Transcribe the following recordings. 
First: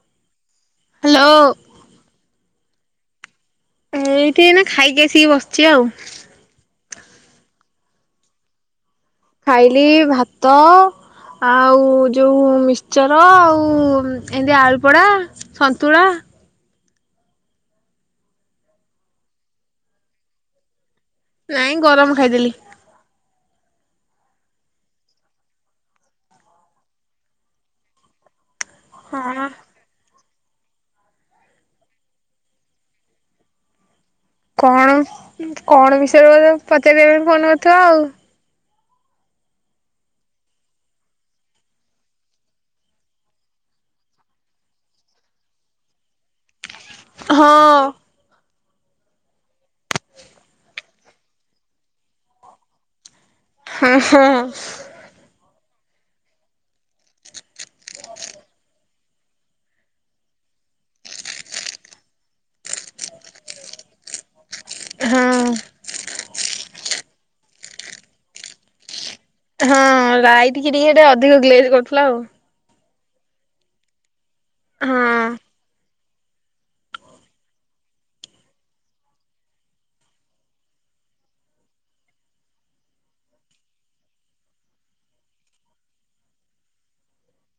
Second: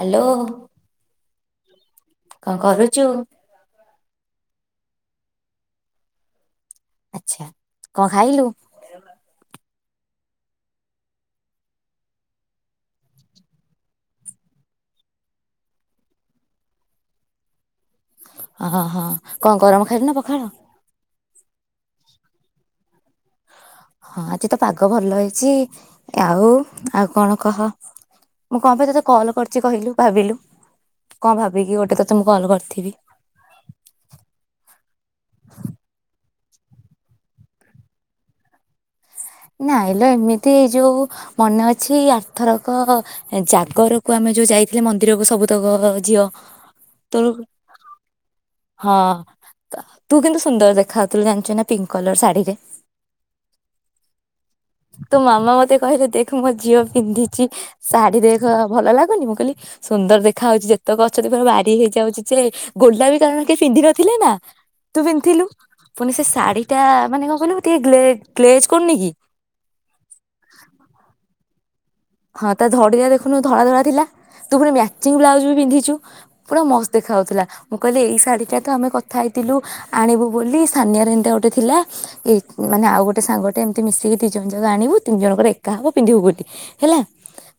Hello hello କଣ କରୁ ଜୋ ଏଇଠି ଏନା ଖାଇକି ଆସିକି ବସିଚି ଆଉ। ଆଛା କଣ ଖାଇଲୁ? ଖାଇଲି ଭାତ ଆଉ ଯୋଉ ମିକ୍ଚର ଆଉ ଏମିତି ଆଳୁପୋଡା ସନ୍ତୁଳା। ହଁ ହଁ କଣ ଗରମ ଖାଇଲୁ ନା ପଖାଳ? ନାଇଁ ଗରମ ଖାଇଦେଲି। ହଁ ଆଜି ତ ପାଗ ଭଲ ହେଇଛି ଆଉ ଆଉ କଣ କହ। ମୁଁ କଣ ପାଇଁ ତୋତେ କଲ୍ ହଁ କରିଚି କହିଲୁ ଭାବିଲୁ? କଣ ଭାବିକି ଗୋଟେ ତ ତେ ମୁଁ କଲ କରିଥିବି କଣ କଣ ବିଷୟରେ ବୋଧେ ପଚାରିଆ ପାଇଁ ଫୋନ କରିଥିବ ଆଉ। ନାଇ ଲୋ ଏମିତି ଏ ଯୋଉ ମନେ ଅଛି ଆର୍ଥରକ ଜାଗରକୁ ଆମେ ଯୋଉ ଯାଇଥିଲେ ମନ୍ଦିରକୁ ସବୁତକ ଝିଅ। ତୋର ହଁ। ହଁ ତୁ କିନ୍ତୁ ସୁନ୍ଦର ଦେଖାଉଥିଲୁ ଜାଣିଛୁ ନା ପିଙ୍କ କଲର ଶାଢୀରେ। ହଁ ହଁ ତୋ ମାମା ମତେ କହିଲେ ଦେଖ ମୋ ଝିଅ ପିନ୍ଧିଛି ଶାଢୀ ଦେଖ ଭଲ ଲାଗୁନି ମୁଁ କହିଲି ସୁନ୍ଦର ଦେଖାହାଉଛି ଯେତକ ଅଛନ୍ତି ପୁରା ବାରି ହେଇଯାଉଛି ଯେ ଗୋଲାପୀ କାରଣ କେ ପିନ୍ଧିନଥିଲେ ନା ତୁ ପିନ୍ଧିଥିଲୁ ହଁ। ପୁଣି ସେ ଶାଢ଼ୀଟା ମାନେ କଣ କହିଲୁ ଟିକେ ଗ୍ଲେ ଗ୍ଲେଜ୍ କରୁନି କି? ହାଲୋ। ଧଡ଼ି ଟା ଦେଖନୁ ଧଳା ଧଳା ଥିଲା। ତୁ ପୁଣି ମ୍ୟାଚିଂ ହଁ ବ୍ଲାଉଜ ବି ବିିନ୍ଧିଛୁ। ପୁରା ମସ୍ତ ଦେଖା ହଉଥିଲା ମୁଁ କହିଲି ଏଇ ଶାଢୀ ଟା ତ ଆମେ କଥା ହେଇଥିଲୁ ଆଣିବୁ ବୋଲି ସାନିଆରେ ଏମିତି ଗୋଟେ ଥିଲା ଏ ମାନେ ଆଉ ଗୋଟେ ସାଙ୍ଗଟେ ଏମିତି ମିଶିକି ଦି ଜଣ ଯାକ ଆଣିବୁ ତିନି ଜଣଙ୍କର ଏକା ହବ ପିନ୍ଧିବୁ ଵୋଲି। ହେଲା।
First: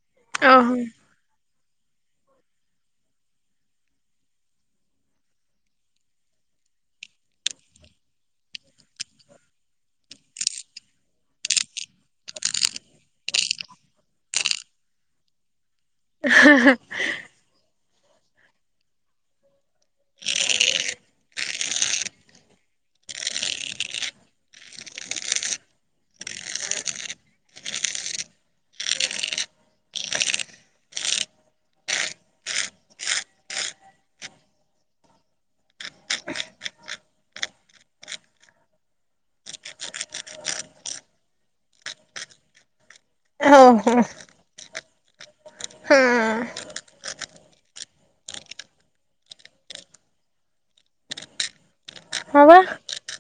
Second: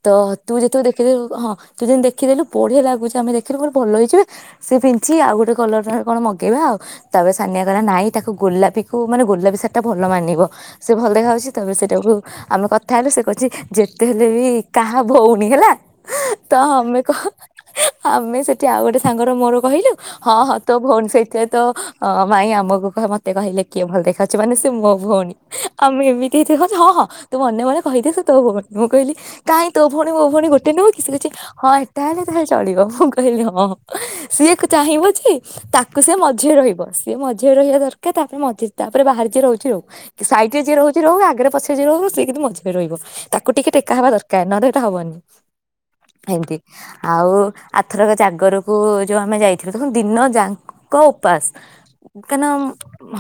ତ ତୁ ଓହୋ ଯେତେବେଳେ ଦେଖେଇହେଲୁ ହଁ ତୁ ଯେମତି ଦେଖିଦେଲୁ ବଢିଆ ଲାଗୁଛି ଆମେ ଦେଖିଲୁ ଗୋଟେ ଭଲ ହେଇଛିବେ ସେଏ ପିଞ୍ଚି ଆଉ ଗୋଟେ କଲର କଣ ମଗେଇବା ଆଉ ତାପରେ ସାନିଆ କହିଲା ନାଇଁ ତାକୁ ଗୋଲାପୀକୁ ମାନେ ଗୋଲାପୀ ସାରଟା ଭଲ ମାନିବ ସେ ଭଲ ଦେଖାହେଉଛି ତାପରେ ସେଟାକୁ ଆମେ କଥା ହେଲୁ ସେ କହିଛି ଯେ ଯେତେ ହେଲେ ବି କାହା ଭଉଣୀ ହେଲା। ହଁ ତ ମୋମି କହ ଆମେ ସେଠି ଆଉ ଗୋଟେ ସାଙ୍ଗର ମୋର କହିଲୁ ହଁ ହଁ ତୋ ଭଉଣୀ ସେଇଥିରେ ତ ଭାଇ ଆମକୁ ମୋତେ କହିଲେ କିଏ ଭଲ ଦେଖାାଉଛି ମାନେ ସେ ମୋ ଭଉଣୀ ଆମେ ଏମିତି ହେଇଥଛ ହଁ ହଁ ତୁ ମନେ ମନେ କହିଦେ ସେ ତୋ ଭଉଣୀ। ମୁଁ କହିଲି କାହିଁ ତୋ ଭଉଣୀ ମୋ ଭଉଣୀ ଗୋଟେ ନୁହଁ କି ସେ କିଛି ହଁ ଏଟା ହେଲେ ତାହେଲେ ଚଳିବ ମୁଁ କହିଲି ହଁଁ ସିଏ ଚାହିଁବ ଯେ ତାକୁ ସିଏ ମଝିରେ ରହିବ ସିଏ ମଝିରେ ରହିବା ଦରକାର ତାପରେ ମଝି ତାପରେ ବାହାରେ ଯିଏ ରହୁଛି ରହୁ ସାଇଟି ରେ ଯିଏ ରହୁଛି ରହୁ ଆଗରେ ପଛରେ ଯିଏ ରହୁ ସିଏ କିନ୍ତୁ ମଝିରେ ରହିବ ତାକୁ ଟିକେ ଓହୋ ଟେକା ହେବା ଦରକାର ନହେ- ହବନି ହଁ ଏମିତି ଆଉ ଆଥରକ ଜାଗରକୁ ଯୋଉ ଆମେ ଯାଇଥିଲୁ ଦେଖନ୍ତୁ ଦିନ ଯାକ ଉପାସ ହଁ କାହିଁକ ବା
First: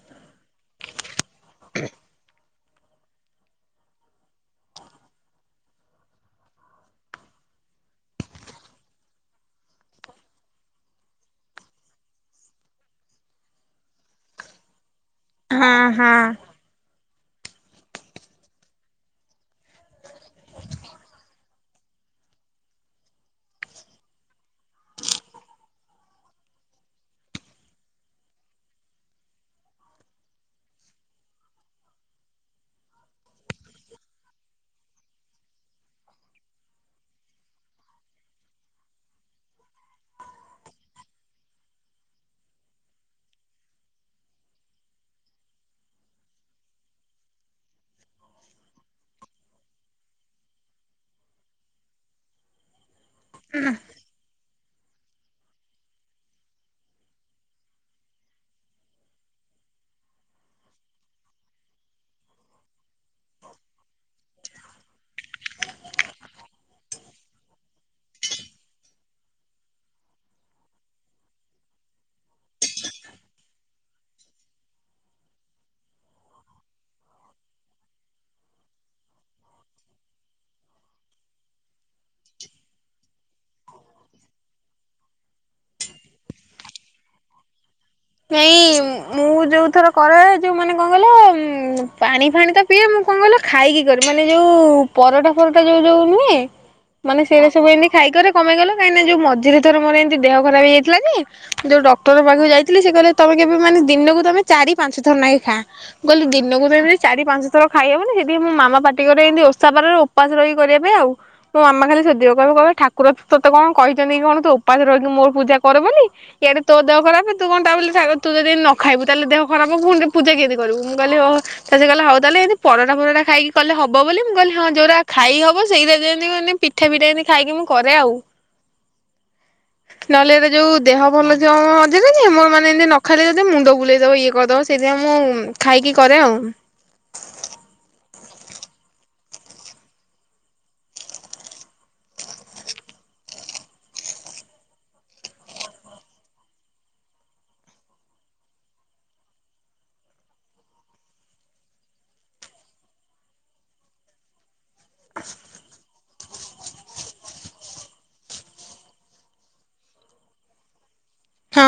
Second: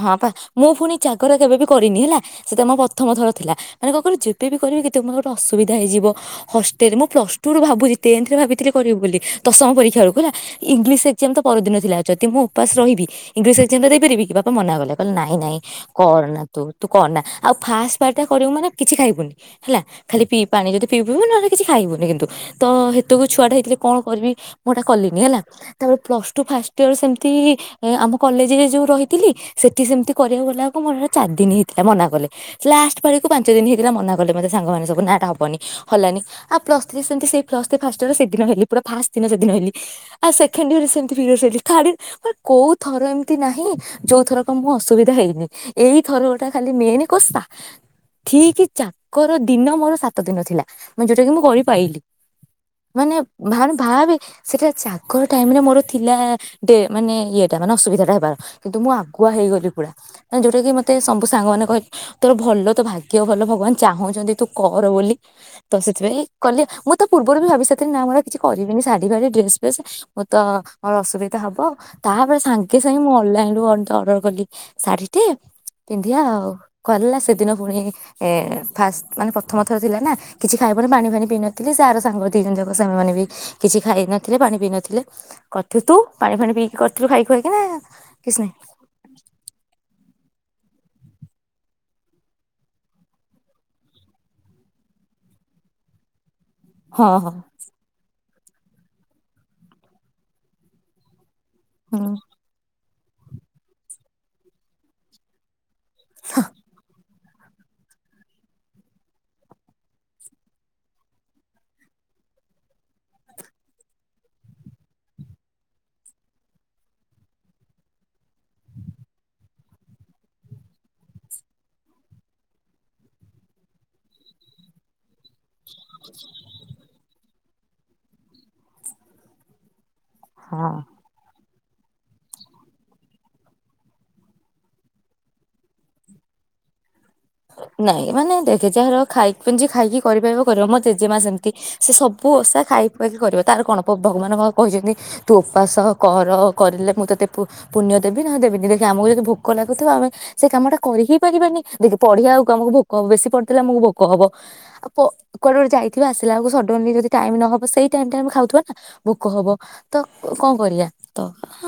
ହଁ ପା ମୁଁ ପୁଣି ଜାଗର କେବେ ବି କରିନି ହେଲା ସେ ତ ମୋ ପ୍ରଥମ ଥର ଥିଲା ମାନେ କଣ କିଲୁ ଯେବେବ କରିବି- ମୋତେ ଗୋଟେ ଅସୁବିଧା ହୋଇଯିବ ହଷ୍ଟେଲ ମୁଁ ପ୍ଲସଟୁରୁ ଭାବୁଛି ଟେନଥରେ ଭାବିଥିଲି କରିବି ବୋଲି ଦଶମ ପରୀକ୍ଷା ବେଳକୁ ହେଲା ଇଂଲିଶ ଏକ୍ସଯାମ ତ ପରଦିନ ଥିଲା ମୁଁ ଉପାସ ରହିବି ଇଂଲିଶ ଏକ୍ସଜାମ୍ ଟା ଦେଇପାରିବି କି ବାପା ମନା କଲା କହିଲ ନାଇଁ ନାଇଁ ହଁ ହଁ। କରନା ତୁ ତୁ କରନା ଆଉ ଫାଷ୍ଟ ପାଳି ଟା କରିବୁ ମାନେ କିଛି ଖାଇବୁ ନି ହେଲା ଖାଲି ପିଇ ପାଣି ଯଦି ପିଇ ନହେଲେ କିଛି ଖାଇବୁନି କିନ୍ତୁ ତ ସେତୁ ଛୁଆ ଟା ହେଇଥିଲେ କଣ କରିବି ମୁଁ ଏଇଟା କଲିନି ହେଲା ତାପରେ ପ୍ଲସ ଟୁ ଫାଷ୍ଟ ଇୟର ସେମିତି ଆମ କଲେଜରେ ଯୋଉ ରହିଥିଲି ସେଠି ସେମିତି କରିବାକୁ ଗଲାକୁ ମୋରଟ ଚାରି ଦିନ ହେଇଥିଲା ମନା କଲେ ଲାଷ୍ଟ ପକୁ ପାଞ୍ଚ ଦିନ ହେଇଥିଲା ମନା କ- ଲେ ମେ ସାଙ୍ଗମାନେ ସବୁ ନାନା ହବନି ହଲାନି ଆଉ ପ୍ଲସଥ୍ରି ସେମିତି ହେ ପୁରା ଫାଷ୍ଟ ଇୟର ସେଦିନ ହେଲି ଆଉ ପୁରା ଫାଷ୍ଟ ଦିନ ସେଦିନ ହେଲି ସେକଣ୍ଡ ଇୟଇ ରେ ସେମିତି ପିରିୟଡ଼ସ ହେଲି ଥାର୍ଡ କୋଉ ଥର ଏମିତି ନାହିଁ ଯୋଉ ଥର କ ମୁଁ ଅସୁବିଧା ହେଇନି ଏଇ ଥର ଗୋଟା ଖାଲି ମେନ୍ କସା ଠିକ୍ ଚା - ଗର ଦିନ ମୋର ସାତ ଦିନ ଥିଲା ଯୋଉଟା କି ମୁଁ କରି ପାରିଲି ମାନେ ଭାନ ଭାରେ ସେଇଟା ଜାଗର ଟାଇମ ରେ ମୋର ଥିଲା ଡେ ମାନେ ଇଏଟା ମାନେ ଅସୁବିଧା ଟା ହେବାର କିନ୍ତୁ ମୁଁ ଆଗୁଆ ହେଇଗଲି ପୁରା ଯୋଉଟା କି ମୋତେ ସବୁ ସାଙ୍ଗମାନେ କହ ତୋର ଭଲ ତ ଭାଗ୍ୟ ଭଲ ଭଗବାନ ଚାହୁଁଛନ୍ତି ତୁ କର ବୋଲି ତ ସେଥିପାଇଁ କଲି ମୁଁ ତ ପୂର୍ବରୁ ବି ଭାବି ସାରିଥିଲି ନା ମୋର କିଛି କରିବିନି ଶାଢ଼ୀ ଫାଢ଼ୀ ଡ୍ରେସ୍ ଫେସ୍ ମୁଁ ତ ମୋର ଅସୁବିଧା ହବ ତାପରେ ସାଙ୍ଗେ ସାଙ୍ଗେ ମୁଁ ଅନଲାଇନରୁୁ ଅର୍ଡର କଲି ଶାଢ଼ୀଟେ ପିନ୍ଧିବା ଆଉ କା ସେଦିନ ପୁଣି ଏ- ଫାଷ୍ଟ ମାନେ ପ୍ରଥମଥର ଥିଲା ନା କିଛି ଖାଇବାନି ପାଣି ଫାଣି ପିଇ ନଥିଲି ସେ ଆର ସାଙ୍ଗ ଦିଇ ଜଣ ଯକ ସେମାନେ ବି କିଛି ଖାଇନଥିଲେ ପାଣି ପିଇ ନଥିଲେ କରିଥିଲୁ ତୁ ପାଣି ଫାଣି ପିଇକି କରିଥିଲୁ ଖାଇକି ଖାଇକି ନା କିଛି ନାହିଁ। ନାଇଁ ମୁଁ ଯୋଉଥର କରେ ଯେଉଁ ମାନେ କଣ କହିଲ ପାଣି ଫାଣି ତ ପିଏ ମୁଁ କଣ କହିଲ ଖାଇକି କରେ ମାନେ ଯେଉଁ ପରଟା ଫରଟା ଯେଉଁ ଯେଉଁ ନୁହେଁ ହଁ ମାନେ ହଁ ସେଇଟା ସବୁ ଏମିତି ଖାଇକରେ କଣ ପାଇଁ କହିଲେ କାଇଁକିନା ଯୋଉ ମଝିରେ ଥରେ ମୋର ଏମତି ଦେହ ଖରାପ ହେଇଥିଲା କି ଯୋଉ ଡକ୍ଟର ପାଖକୁ ଯାଇ ସେ କହିଲେ ତମେ କେବେ ମାନେ ଦିନକୁ ତମେ ଚାରି ପାଞ୍ଚ ଥର ନାଇ ଖା। ମୁଁ କହିଲି ଦିନକୁ [unintelligible] ଚାରି ପାଞ୍ଚ ଥର ଖାଇ ହବନି ସେଥିପାଇଁ ମୋ ମାମା ପାଟି କରେଇ ଏମିତି ଓଷା ବାରରେ ଉପାସ ରହିି ପାଇଁ ଆଉ ମୋ ମାମା ଖାଲି ସୋଧିବ କହିବ କହିବ ଠାକୁର ତୋତେ କଣ କହିଛନ୍ତି କି କଣ ତୁ ଉପାସ ରହିକି ମୋର ପୂଜା କର ବୋଲି ଇଆଡେ ତୋ ଦେହ ଖରାପ ତୁ ଘଣ୍ଟା ବୋଲି ତୁ ଯଦି ନ ଖାଇବୁ ତାହେଲେ ଦେହ ଖରାପ ହବ ପୁଣି ଟେ ପୂଜା କେମି କରିବୁ ମୁଁ କହିଲି ହଉ ତାପରେ ସେ କହିଲା ହଉ ତାହେଲେ ଏମିତି ପରଟା ଫରଟା ଖାଇକି କଲେ ହବ ବୋଲି ମୁଁ କହିଲି ହଁ ଯୋଉରା ଖାଇ ହବ [unintelligible] ପିଠା ଫିଠା ଖାଇକି ମୁଁ କରେ ଆଉ। ନହେଲେ ଏ ହଁ। ଯୋଉ ଦେହ ଭଲ ଯୋଉ [unintelligible] ମୋର ମାନେ ଏମିତି ନ ଖାଇଲେ ଯଦି ମୁଣ୍ଡ ବୁଲେଇ ଦବ ଇଏ କରିଦବ ସେଇଥିପାଇଁ ମୁଁ ଖାଇକି କରେ ଆଉ। ନାଇଁ ମାନେ ଦେଖେ ଯାହାର ଖାଇକି ପିଜି ଖାଇକି କରିପାରିବ କରିବ ମୋ ଜେଜେମା ସେମିତି ସେ ସବୁ ଓଷା ଖାଇ ପିଇକି କରିବ ତାର କଣ ଭଗବାନ କହିଛନ୍ତି ତୁ ଉପାସ କର କରିଲେ ମୁଁ ତୋତେ ପୁଣ୍ୟ ଦେବି ନହେଲେ ଦେବିନି ଦେଖେ ଆମକୁ ଯଦି ଭୋକ ଲାଗୁଥିବ ଆମେ ସେ କାମ ଟା କରି ହିଁ ପାରିବାନି ଦେଖେ ପଢିବା ଆକୁ ଆମକୁ ଭୋକ ହବ ବେଶୀ ପଢିଥିଲେ ଆମକୁ ଭୋକ ହବ ପ କୁଆଡ଼େ ଗୋଟେ ଯାଇ ଆସିଲା ବେଳକୁ ସଡନ ଯଦି ଟାଇମ ନହବ ସେଇ ଟାଇମ ଆମେ ଖାଉଥିବା ନା ଭୋକ ହବ ତ କଣ କରିବା। ତ ହଁ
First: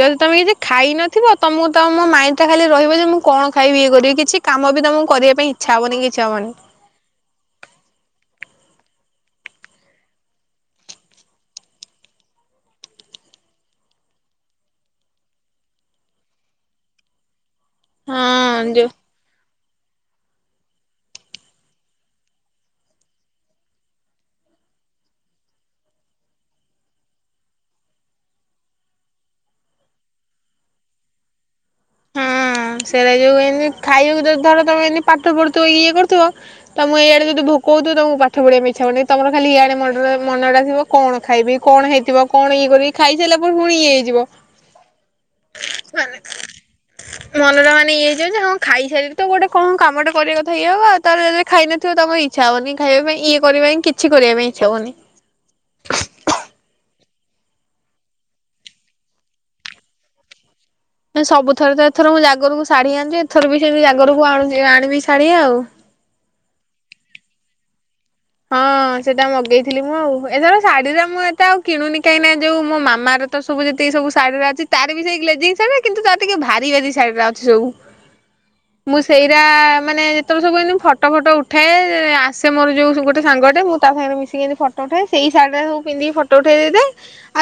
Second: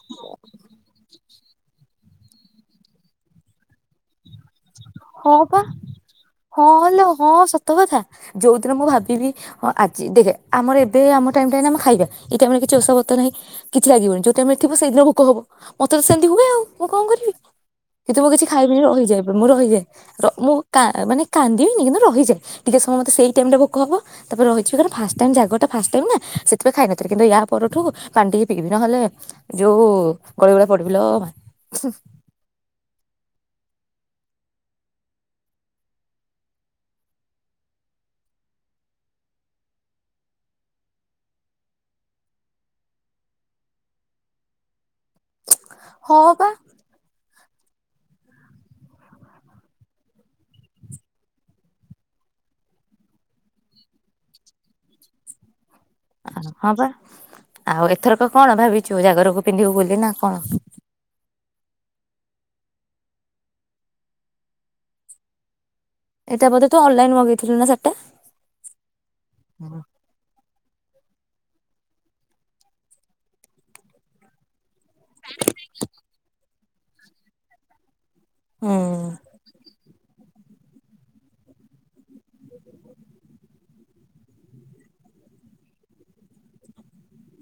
ଯଦି ତମେ ଯଦି ଖାଇ ନଥିବ ତମକୁ ତ ମୋ ମାଇଣ୍ଡ ଟା ଖାଲି ରହିବ ଯେ ମୁଁ କଣ ଖାଇବି ଇଏ କରିବି କିଛି କାମ ବି ତମକୁ କରିବା ହଁ ପାଇଁ ପା ଇଚ୍ଛା ହବନି କିଛି ହବନି। ହଁ ଲୋ ହଁ ସତ କଥା ଯୋଉ ଯେତେବେଳେ ମୁଁ ଭାବିବି ହଁ ଆଜି ଦେଖେ ଆମର ଏବେ ଆମ ଟାଇମ୍ ଟା ଏଇନା ଖାଇବା ଏଇ ଟାଇମ ରେ କିଛି ଓଷା ବ୍ରତ ନାହିଁ କିଛି ଲାଗିବନି ଯୋଉ ଟାଇମ ରେ ଥିବ ସେଇଦିନ ଭୋକ ହବ ମତେ ତ ସେମିତି ହୁଏ ଆଉ ମୁଁ କଣ କରିବି। ସେଥି ମୁଁ କିଛି ହଁ ଖାଇବିନି ଯୋଉ ରହିଯାଏ। ରହିଯାଏ ମୁଁ ମାନେ କାନ୍ଦିବିନି କିନ୍ତୁ ରହିଯାଏ ଟିକେ ସମୟ ମତେ ସେଇ ଟାଇମରେ ଭୋକ ହବ ତାପରେ ରହିଯିବି କାରଣ ଫାଷ୍ଟ୍ ଟାଇମ୍ ଜାଗରଟା ଫାଷ୍ଟ ଟାଇମ୍ ନା ସେଥିପାଇଁ ଖାଇନଥିଲି କିନ୍ତୁ ୟା ପରଠୁ ପାଣି ଟିକେ ପିଇବି ନହଲେ ଯୋଉ ଗଳି ଗୋଳା ପଡିବି ଲୋ ମା ହଁ ସେରା ଯୋଉ ଏମତି- ଖାଇବାକୁ ଯଦି ଧର ତମେ ଏମତି ପାଠ ପଢୁଥିବ ଇଏ କରୁଥିବ ତ ମୁଁ ଏଇଆଡେ ଯଦି ଭୋକ ହଉଥିବ ତମକୁ ପାଠ ପଢିବା ପାଇଁ ଇଚ୍ଛା ହବନି ତମର ଖାଲି ଇଆଡେ ମୁଣ୍ଡ ରହିବ ମନଟା ଥିବ କଣ ଖାଇବି କଣ ହେଇଥିବ କଣ ଇଏ କରିବି ଖାଇସାରିଲା ପରେ ପୁଣି ଇଏ ହେଇଯିବ। ମାନେ ହଁ ପା ମନଟା ମାନେ ଇଏ ହେଇଯିବ ଯେ ହଁ ଖାଇସାରିଲି ତ ଗୋଟେ କଣ କାମ ଟା କରିବା କଥା ଇଏ ହବ ଆ ତାର ଯଦି ଖାଇନଥିବ ତମର ଇଚ୍ଛା ହବନି ଖାଇବା ପାଇଁ ଇଏ କରିବା ପାଇଁ ହିଁ କିଛି କରିବା ପାଇଁ ଇଚ୍ଛା ହବନି। ଆ ହଁ ବା ଆଉ ଏଥରକ କଣ ଭାବିଛୁ ଜାଗରକୁ ପିନ୍ଧିବୁ ବୋଲି ନା କଣ? ସବୁଥର ତ ଏଥର ମୁଁ ଜାଗରକୁ ଶାଢୀ ଆଣିଛି ଏଥର ବି ସେ ଜାଗରକୁ ଆଣିବି ଶାଢୀ ଆଉ। ଏଇଟା ବୋଧେ ତୁ ଅନଲାଇନ ମଗେଇଥିଲୁ ନା ଶାଢ଼ୀ ଟା ହଁ ସେଟା ମଗେଇଥିଲି ମୁଁ ଆଉ ଏଥର ଶାଢୀରେ ମୁଁ ଏତେ ଆଉ କିଣୁନି କାଇଁନା ଯୋଉ ମୋ ମାମାର ତ ସବୁ ଯେତିକି ସବୁ ଶାଢୀ ଗୁଡ଼ା ଅଛି। ତାର ବି ସେଇ ଗ୍ଲେଜୀଙ୍ଗ ଶାଢ଼ୀ କିନ୍ତୁ ତାର ଟିକେ ଭାରୀ କି କି ଶାଢ଼ୀ ବ୍ଲାଉଜ୍ ସବୁ? ହୁଁ ମୁଁ ସେଇରା ମାନେ ତ ମୁଁ ସବୁ ଫଟୋ ଫଟ ଉଠାଏ ଆସେ ମୋର ଯୋଉ ଗୋଟେ ଗୋଟେ ମୁଁ ତା ସାଙ୍ଗରେ ମିଶିକି ଫଟୋ ଉଠେଇଏ ସେଇ ଶାଢୀରେ ସବୁ ପିନ୍ଧିକି ଫଟୋ ଉଠେଇ ଦେଇଥାେ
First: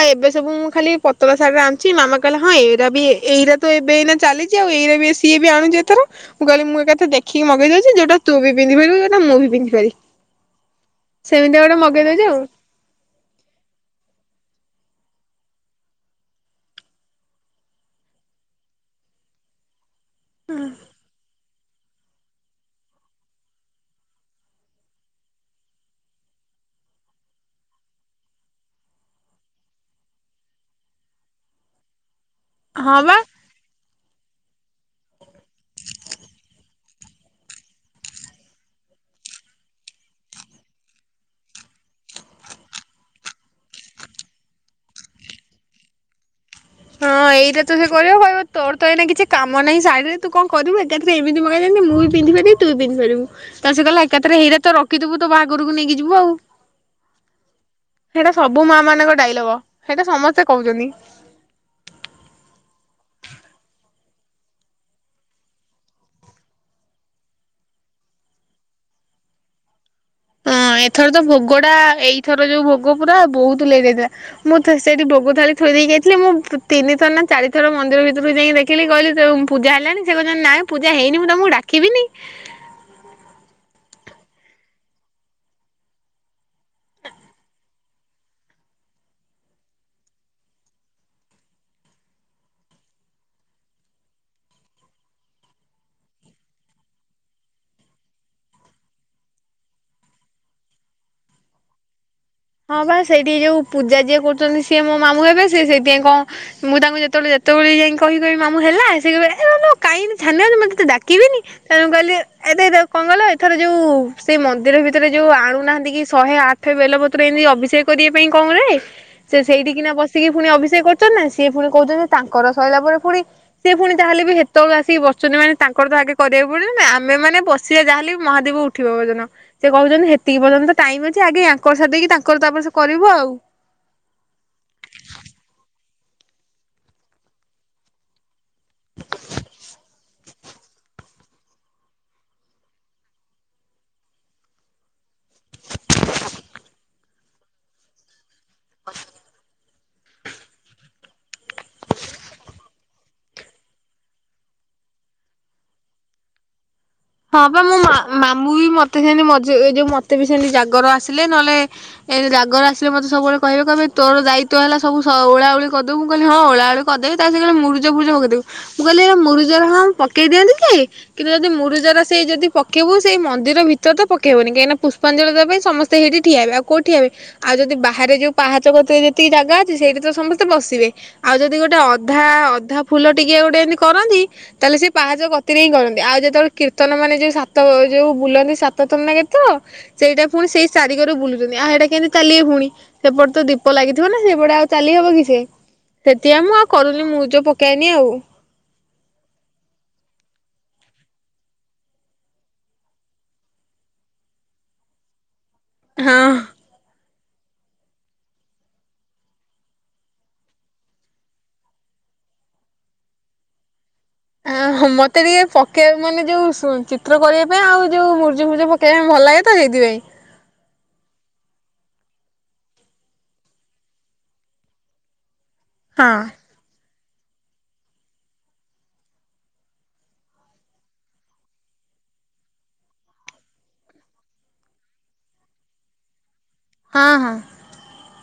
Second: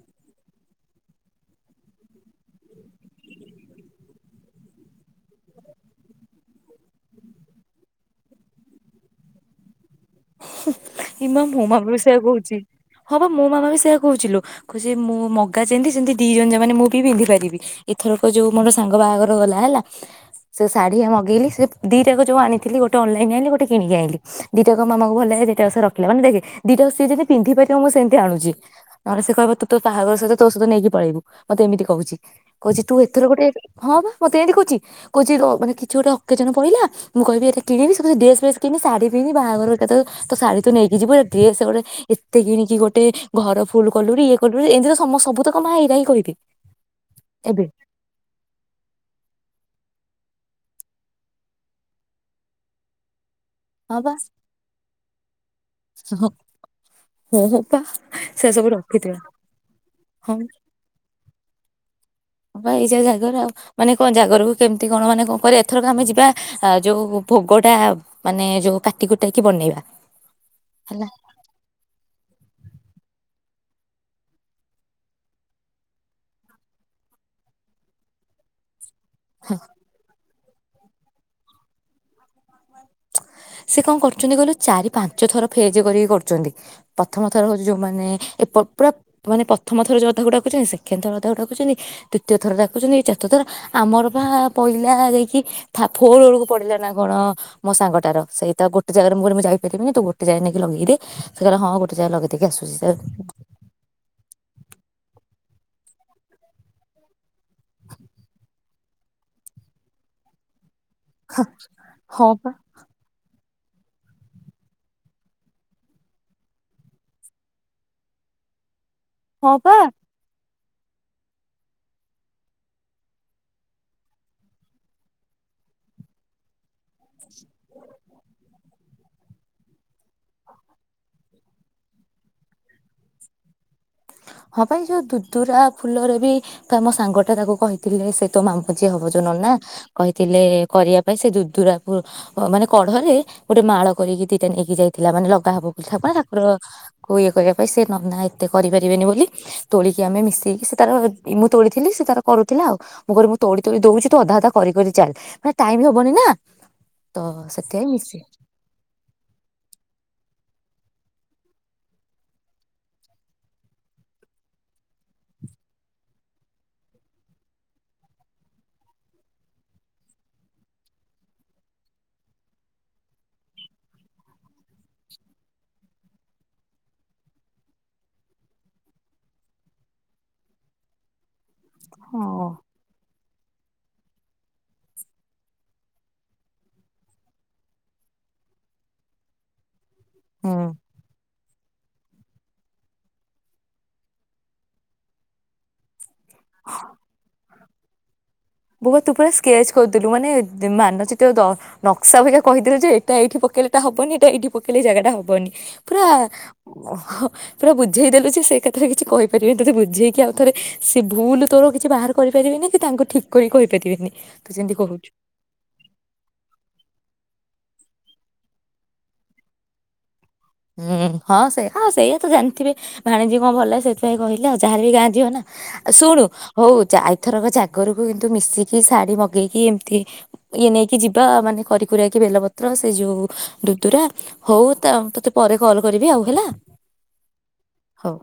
ଆଉ ଏବେ ସବୁ ମୁଁ ଖାଲି ପତଲ ଶାଢୀରେ ଆଣିଛି ମାମା କହିଲେଁ ଏଇା ବି ଏଇଟା ତ ଏବେ ଏନା ଚାଲିଛି ଆଉ ଏଇ ବି ବି ଆଣୁଛି ଏଥର ମୁଁ କହିଲି ମୁଁ ଏକଥା ଦେଖିକି ମଗେଇଉଛିଉଟା ତୁ ବି ପିଧିପାରିବୁଉଟା ମୁଁ ବି ପିନ୍ଧିପିବି ଇମା ମୋ ମାମା ବି ସେୟଆ ଆଉ। କହୁଛି ହଁ ବା ମୋ ମାମା ବି ସେଇୟା କହୁଥିଲୁ କଛି ମୁଁ ମଗା ଯେିନ୍ଧି ସେମିତି ଦି ଜଣ ଯା ମେ ମୁଁ ବି ପିନ୍ଧି ପିବିଥରକ ଯୋଉ ମୋର ସାଙ୍ଗ ବାହାଘର ଗଲା ହେଲା। ସେ ଶାଢୀ ମଗେଇଲି ସେ ଦିଟା ଯୋଉ ଆଣିଥିଲି ଗୋଟ ଅନଲନ ଆଲି ଗୋଟେ କିିକି ଆଣିଲି ଦିଇଟା ମା ଭଲ ଲାଗେ ଦିଟାସଷରେ ରଖିଲ ମାନ ଦେ ଦିଟା ସେି ଯିଧିାରିବ ମୁଁ ସେମତିଣୁଛି ନହେ ସେ କହିବ ତୁ ତ ତାହାଘର ସହିତ ତୋ ସହିତ ନେଇକିଳେଇବୁ ମତେ ଏମିତି କହୁଛି। କହୁଛି ତୁ ହଁ ବା ଏଥର ଗୋଟେ ହଁ ବା ମତେ ଏମି କହୁଛି କହୁଛି ମାନ କି ଗୋଟେ ଅକେଜ ପିଲା ମୁଁ କିବିଇଟ କିଣିବି ଡ୍ରେସେ କିି ଶଢୀଣିବି ବାହାଘର ସେ ତ ଶାଢୀ ତ ନେଇକି ଯିବୁ ଡ୍ରେସ ଗୋଟେ ଏତେ କିଣିକି ଗୋଟେ ଘର ଫୁଲ କଲୁ ଇଏ କଲୁ ଏତି ତ ସମସ୍ତ ସବୁ ତ କମା ହେଇ ହିଁ କହିବେ ହଁ ଏଇଟା ଏବେ ତ ସେ କରିବ କହିବ ତୋର ତ ଏଇନା କିଛି କାମ ନାହିଁ ଶାରୀରେ ତୁ କଣ କରୁ ଏକା ତ ଏମିତି ମଗାଇ ମୁଁ ପିନ୍ଧିରିବି ତୁ ପିନ୍ଧିରିବୁ ତ ସେ କହିଲ ହଁ ବା ଏକାଥରେ ହେଇରେ ତ ରଖିଥିବୁ ତ ବାହାଘରକୁ ନେଇକି ଯିବୁ ଆଉ ହଁ ହଁ ବା ସେଇଟା ସେ ସବୁ ମା ମାନଙ୍କ ରଖିଥିବା ଡାଇଲଗ ସେଇଟା ସମସ୍ତେ କହୁଛନ୍ତି। ହ ଏଇ ଯା ଜାଗର ଆଉ ମାନେ କଣ ଜାଗରକୁ କେମିତି କଣ ମାନେ କଣ କହ ଏଥରକ ଆମେ ଯିବା ଯୋଉ ଭୋଗଟା ମାନେ ଯୋଉ କାଟିକୁୁଟାକି ବନେଇବା ହଁ ହେଲା ଏଥର ତ ଭୋଗଡା ଏଇଥର ଯୋଉ ଭୋଗ- ଭୋଗ ପୁରା ବହୁତ ଲେଟ୍ ହେଇଥିଲା ମୁଁ ସେଇଠି ଭୋଗ ଥାଳି ଥୋଇ ଦେଇକି ଯାଇଥିଲି ମୁଁ ତିନିଥର ନା ଚାରିଥର ମନ୍ଦିର ଭିତରେ ଯାଇକି ଦେଖିଲି- କହିଲି ସେ ପୂଜା ହେଲାଣି ସେ- ନା ନାଇଁ ପୂଜା ହେଇନି ମୁଁ ତମକୁ ଡାକିବିନି- ସେ କଣ କରୁଛନ୍ତି କହିଲ ଚାରି ପାଞ୍ଚ ଥର ଫେଜ କରିକି କରୁଛନ୍ତି, ପ୍ରଥମ ଥର ହଉଛି ଯୋଉମାନେ ଏ ପୁରା ମାନେ ପ୍ରଥମ ଥର ଯୋଥାକୁ ଡାକୁଛନ୍ତି ସେକେଣ୍ଡ ଥର ଅଧାକୁ ଡାକୁଛନ୍ତି ତୃତୀୟ ଥର ଡାକୁଛନ୍ତି ଚତୁର୍ଥ ଥର ଆମର ବା ପହିଲା ଯାଇକି ଭୋର ବେଳକୁ ପଡିଲା ନା କଣ ମୋ ସାଙ୍ଗଟାର- ସେଇଟା ଗୋଟେ ଜାଗାରେ ମୁଁ ଯାଇପାରିବିନି ତୁ ଗୋଟେ ଜାଗା ନେଇକି ଲଗେଇ ଦେ ସେ କହିଲା ହଁ ଗୋଟେ ଜାଗରେ ଲଗେଇ- ଦେଇକି ଆସୁଛି ହଁ ବା ସେ- ସେଇଠିକି ଯୋଉ ପୂଜା ଯିଏ କରୁଛନ୍ତି ସିଏ ମୋ ମାମୁ ହେବେ- ସେଇଥିପାଇଁ କଣ ମୁଁ ତାଙ୍କୁ ଯେତେବେଳେ ଯେତେବେଳେ ଯାଇ କହି କହିବି ମାମୁ ହେଲା ସେ କାହିଁକି ଛାନିଆ ହଉଛୁ ମୋତେ- ଡାକିବିନି ତେଣୁ କହିଲି ହଁ ପା ଏତେ ଏ କଙ୍ଗଲ ଏ- ଥର ଯୋଉ ସେ ମନ୍ଦିର ଭିତରେ ଯୋଉ ଆଣୁନାହାନ୍ତି କି ଶହେ ଆଠ ବେଲ ବତ ଏମିତି ଅଭିଷେକ କରିବା ପାଇଁ କଣରେ- ସେ ହଁ ପା ସେଇଠିନା ବସିକି ପୁଣି ଅ- ସେ କରୁଛନ୍ତି ନା ସି ପୁଣି କହୁଛନ୍ତି ତାଙ୍କର ସରିଲା ପରେ ପୁଣି ସେ ପୁଣି ତାହେଲେ ବି ସେତେବେଳ ଆସିକି ବଚଛନ୍ତି ମାନେ ତାଙ୍କର ତ ଆଗେ କରିବାକୁ ପଡିବ ନା। ଆମେ ମାନେ ବସିବା ଯାହାେଲେ ମହାଦେବ ଉଠ ଉଠିବ ପର୍ଯ୍ୟନ୍ତ ସେ କହୁଛନ୍ତି ହେତିକି ପର୍ଯ୍ୟନ୍ତ ତ ଟାଇମ ଅଛି ଆଗ ଆଙ୍କର ସାକି ତାଙ୍କର ତାପରେ ସେ କରିବ ଆଉ। ହଁ ବା ଏଇ ଯୋଉ ଦୁଦୁରା ଫୁଲରେ ବି ତମୋ ସାଙ୍ଗ ଟା ତାକୁ କହିଥିଲେ ସେ ତୋ ମାମୁ ଯିଏ ହବ ଯୋଉ ନନା କହିଥିଲେ କରିବା ପାଇଁ ସେ ଦ ଦୁର ମାନେ କଢରେ ଗୋଟେ ମାଳ କରିକି ଦିଟା ନେଇକି ଯାଇଥିଲା ମାନେ ଲଗା ହବ ବୋଲି ତାଙ୍କର ଇଏ କରିବା ପାଇଁ ସେ ନନା ଏତେ ଯିବେନି ବୋଲି ତୋଳିକି ଆମେ ମିଶେଇକି ସେ ତାର ମୁଁ ତୋଳିଥିଲି ସେ ତାର କରୁଥିଲା ଆଉ ମୁଁ କ ମୁଁ ତୋଳି ତୋଳି ଦଉଛି ତୁ ଅଧା ଅଧା କରିିକ ଚାଲ ମାନେ ଟାଇମ ହବନି ନା। ତ ହଁ ବା ମୋ ସେଥିପାଇଁ ମା ମିଶି ମାମୁଁ ବି ମତେ ସେ ମଜ ଏ ଯୋଉ ମତେ ବି ସେ ଜାଗର ଆସିଲେ ନହେଲେ ଜାଗର ଆସିଲେ ମତେ ସବୁବେଳେ କହିବେ କହିବେ ତୋର ଦାୟିତଵ ହେଲା ସବୁ ଓଳାଉଳି କରିଦବ ମୁଁ କହିଲି ହଁ ଓଳାଉଳି କରିଦେବି ତା ସେ କହିଲେ ମୁରୁଜ ପୁଜ ପକେଇଦେବୁ ମୁଁ କହିଲି ମୁରୁଜ ହଁ ପକେଇ ଦିଅନି ଯେ କିନ୍ତୁ ଯଦି ମୁରୁଜ ରା ସେ ଯଦି ପକେଇବୁ ସେଇ ମନ୍ଦିର ଭିତରେ ତ ପକେଇବନି କାହିଁ ନା ପୁଷ୍ପା୍ଳ ଦେବା ପାଇଁ ସମସ୍ତେ ସେଠି ଠିଆବେ ଆଉ କଉଠଆ ହେବେ ଆଉ ଯଦି ବାହାରେ ଯୋଉ ପାହାଚ ଯେତିକି ଜାଗା ଅଛି ସେଇଠି ତ ସମସ୍ତେ ବସିବେ ଆଉ ଯଦି ଗୋଟେ ହଁ ଅଧା ଅଧା ଫୁଲ ଟି ଟିକ ଗୋଟେ ଏମତି କରନ୍ତି ତାହଲେ ସେ ପାହାଚ କ କତିରେ ହିଁ କରନ୍ତି ଆଉ ଯେତେବେଳେ କୀର୍ତ୍ତନ ମାନେ ଯୋଉ ସାତ ଯୋଉ ବୁଲନ୍ତି ସାତ ଥର ମାନେ ତ ସେଇଟା ପୁଣି ହୁଁ। ସେଇ ଚାରିଗରେ ବୁଲୁଛନ୍ତି ଆ [unintelligible] କେମିତି ଚାଲ ପୁଣି ସେପଟେ ତ ଦୀପ ଲାଗିଥିବ ନା ସେପଟେ ଆଉ ଚାଲିହବ କି। ସେଥିଆ ମୁଁ ଆଉ କରୁନି ମୁଁ ପକେଇନି ଆଉ ବୋଉ ତୁ ପୁରା ସ୍କେଚ୍ କରିଦେଲୁ ମାନେ ମାନଚିତ୍ର ନକ୍ସା ଭିକା କହିଥିଲୁ ଯେ ଏଟା ଏଇଠି ପକେଇଲେଟା ହବନି ଏଟା ଏଇଠି ପକେଇଲେ ଜାଗାଟା ହବନି। ପୁରା ପୁରା ବୁଝେଇଦେଲୁଯେ ସେ କଥାରେ କିଛି କହିପାରିବନି ତତେ ବୁଝେଇକି ଆଉ ଥରେ ସେ ଭୁଲ ତୋର କିଛି ବାହାର କରିପାରିବେନି କି ତାଙ୍କୁ ଠିକ୍ କରିିକ କହିପାରିବେନି। ତୁ ଯେମିତି କହୁଛୁ। ମତେ ଟିକେ ପକେଇ ମାନେ ଯୋଉ ଶୁ ଚିତ୍ର କରିବା ପାଇଁ ଆଉ ଯୋଉ ମୁର୍ଜି ଫୁଜ ପକେଇବା ପାଇଁ ଭଲ ଲାଗେ ତ ସେଇଥିପାଇଁ। ହୁଁ ହଁ ସେ ହ ସେଇଆ ତ ଜାଣିଥିବେ ଭାଣିଜୀ କଣ ଭଲ ସେଥିପାଇଁ କହିଲେ ଆଉ ଯାହାର ବିି ଗାଁ ଝିଅ ନା। ହଁ ଶୁଣୁ ହୋଉ ଚା। ଏଥରକ ଜାଗରକୁ କିନ୍ତୁ ମିଶିକି ଶାଢ଼ୀ ମଗେଇକି ଏମିତି ଇଏ ନେଇକି ଯିବା ମାନେ କରିକକି ବେଲପତ୍ର ସେ ଯୋଉ ଦୁଦୁରା ହୋଉ ତତେ ପରେ କଲ୍ କରିବି ଆଉ ହେଲା। ହଁ ହଁ। ହୋଉ।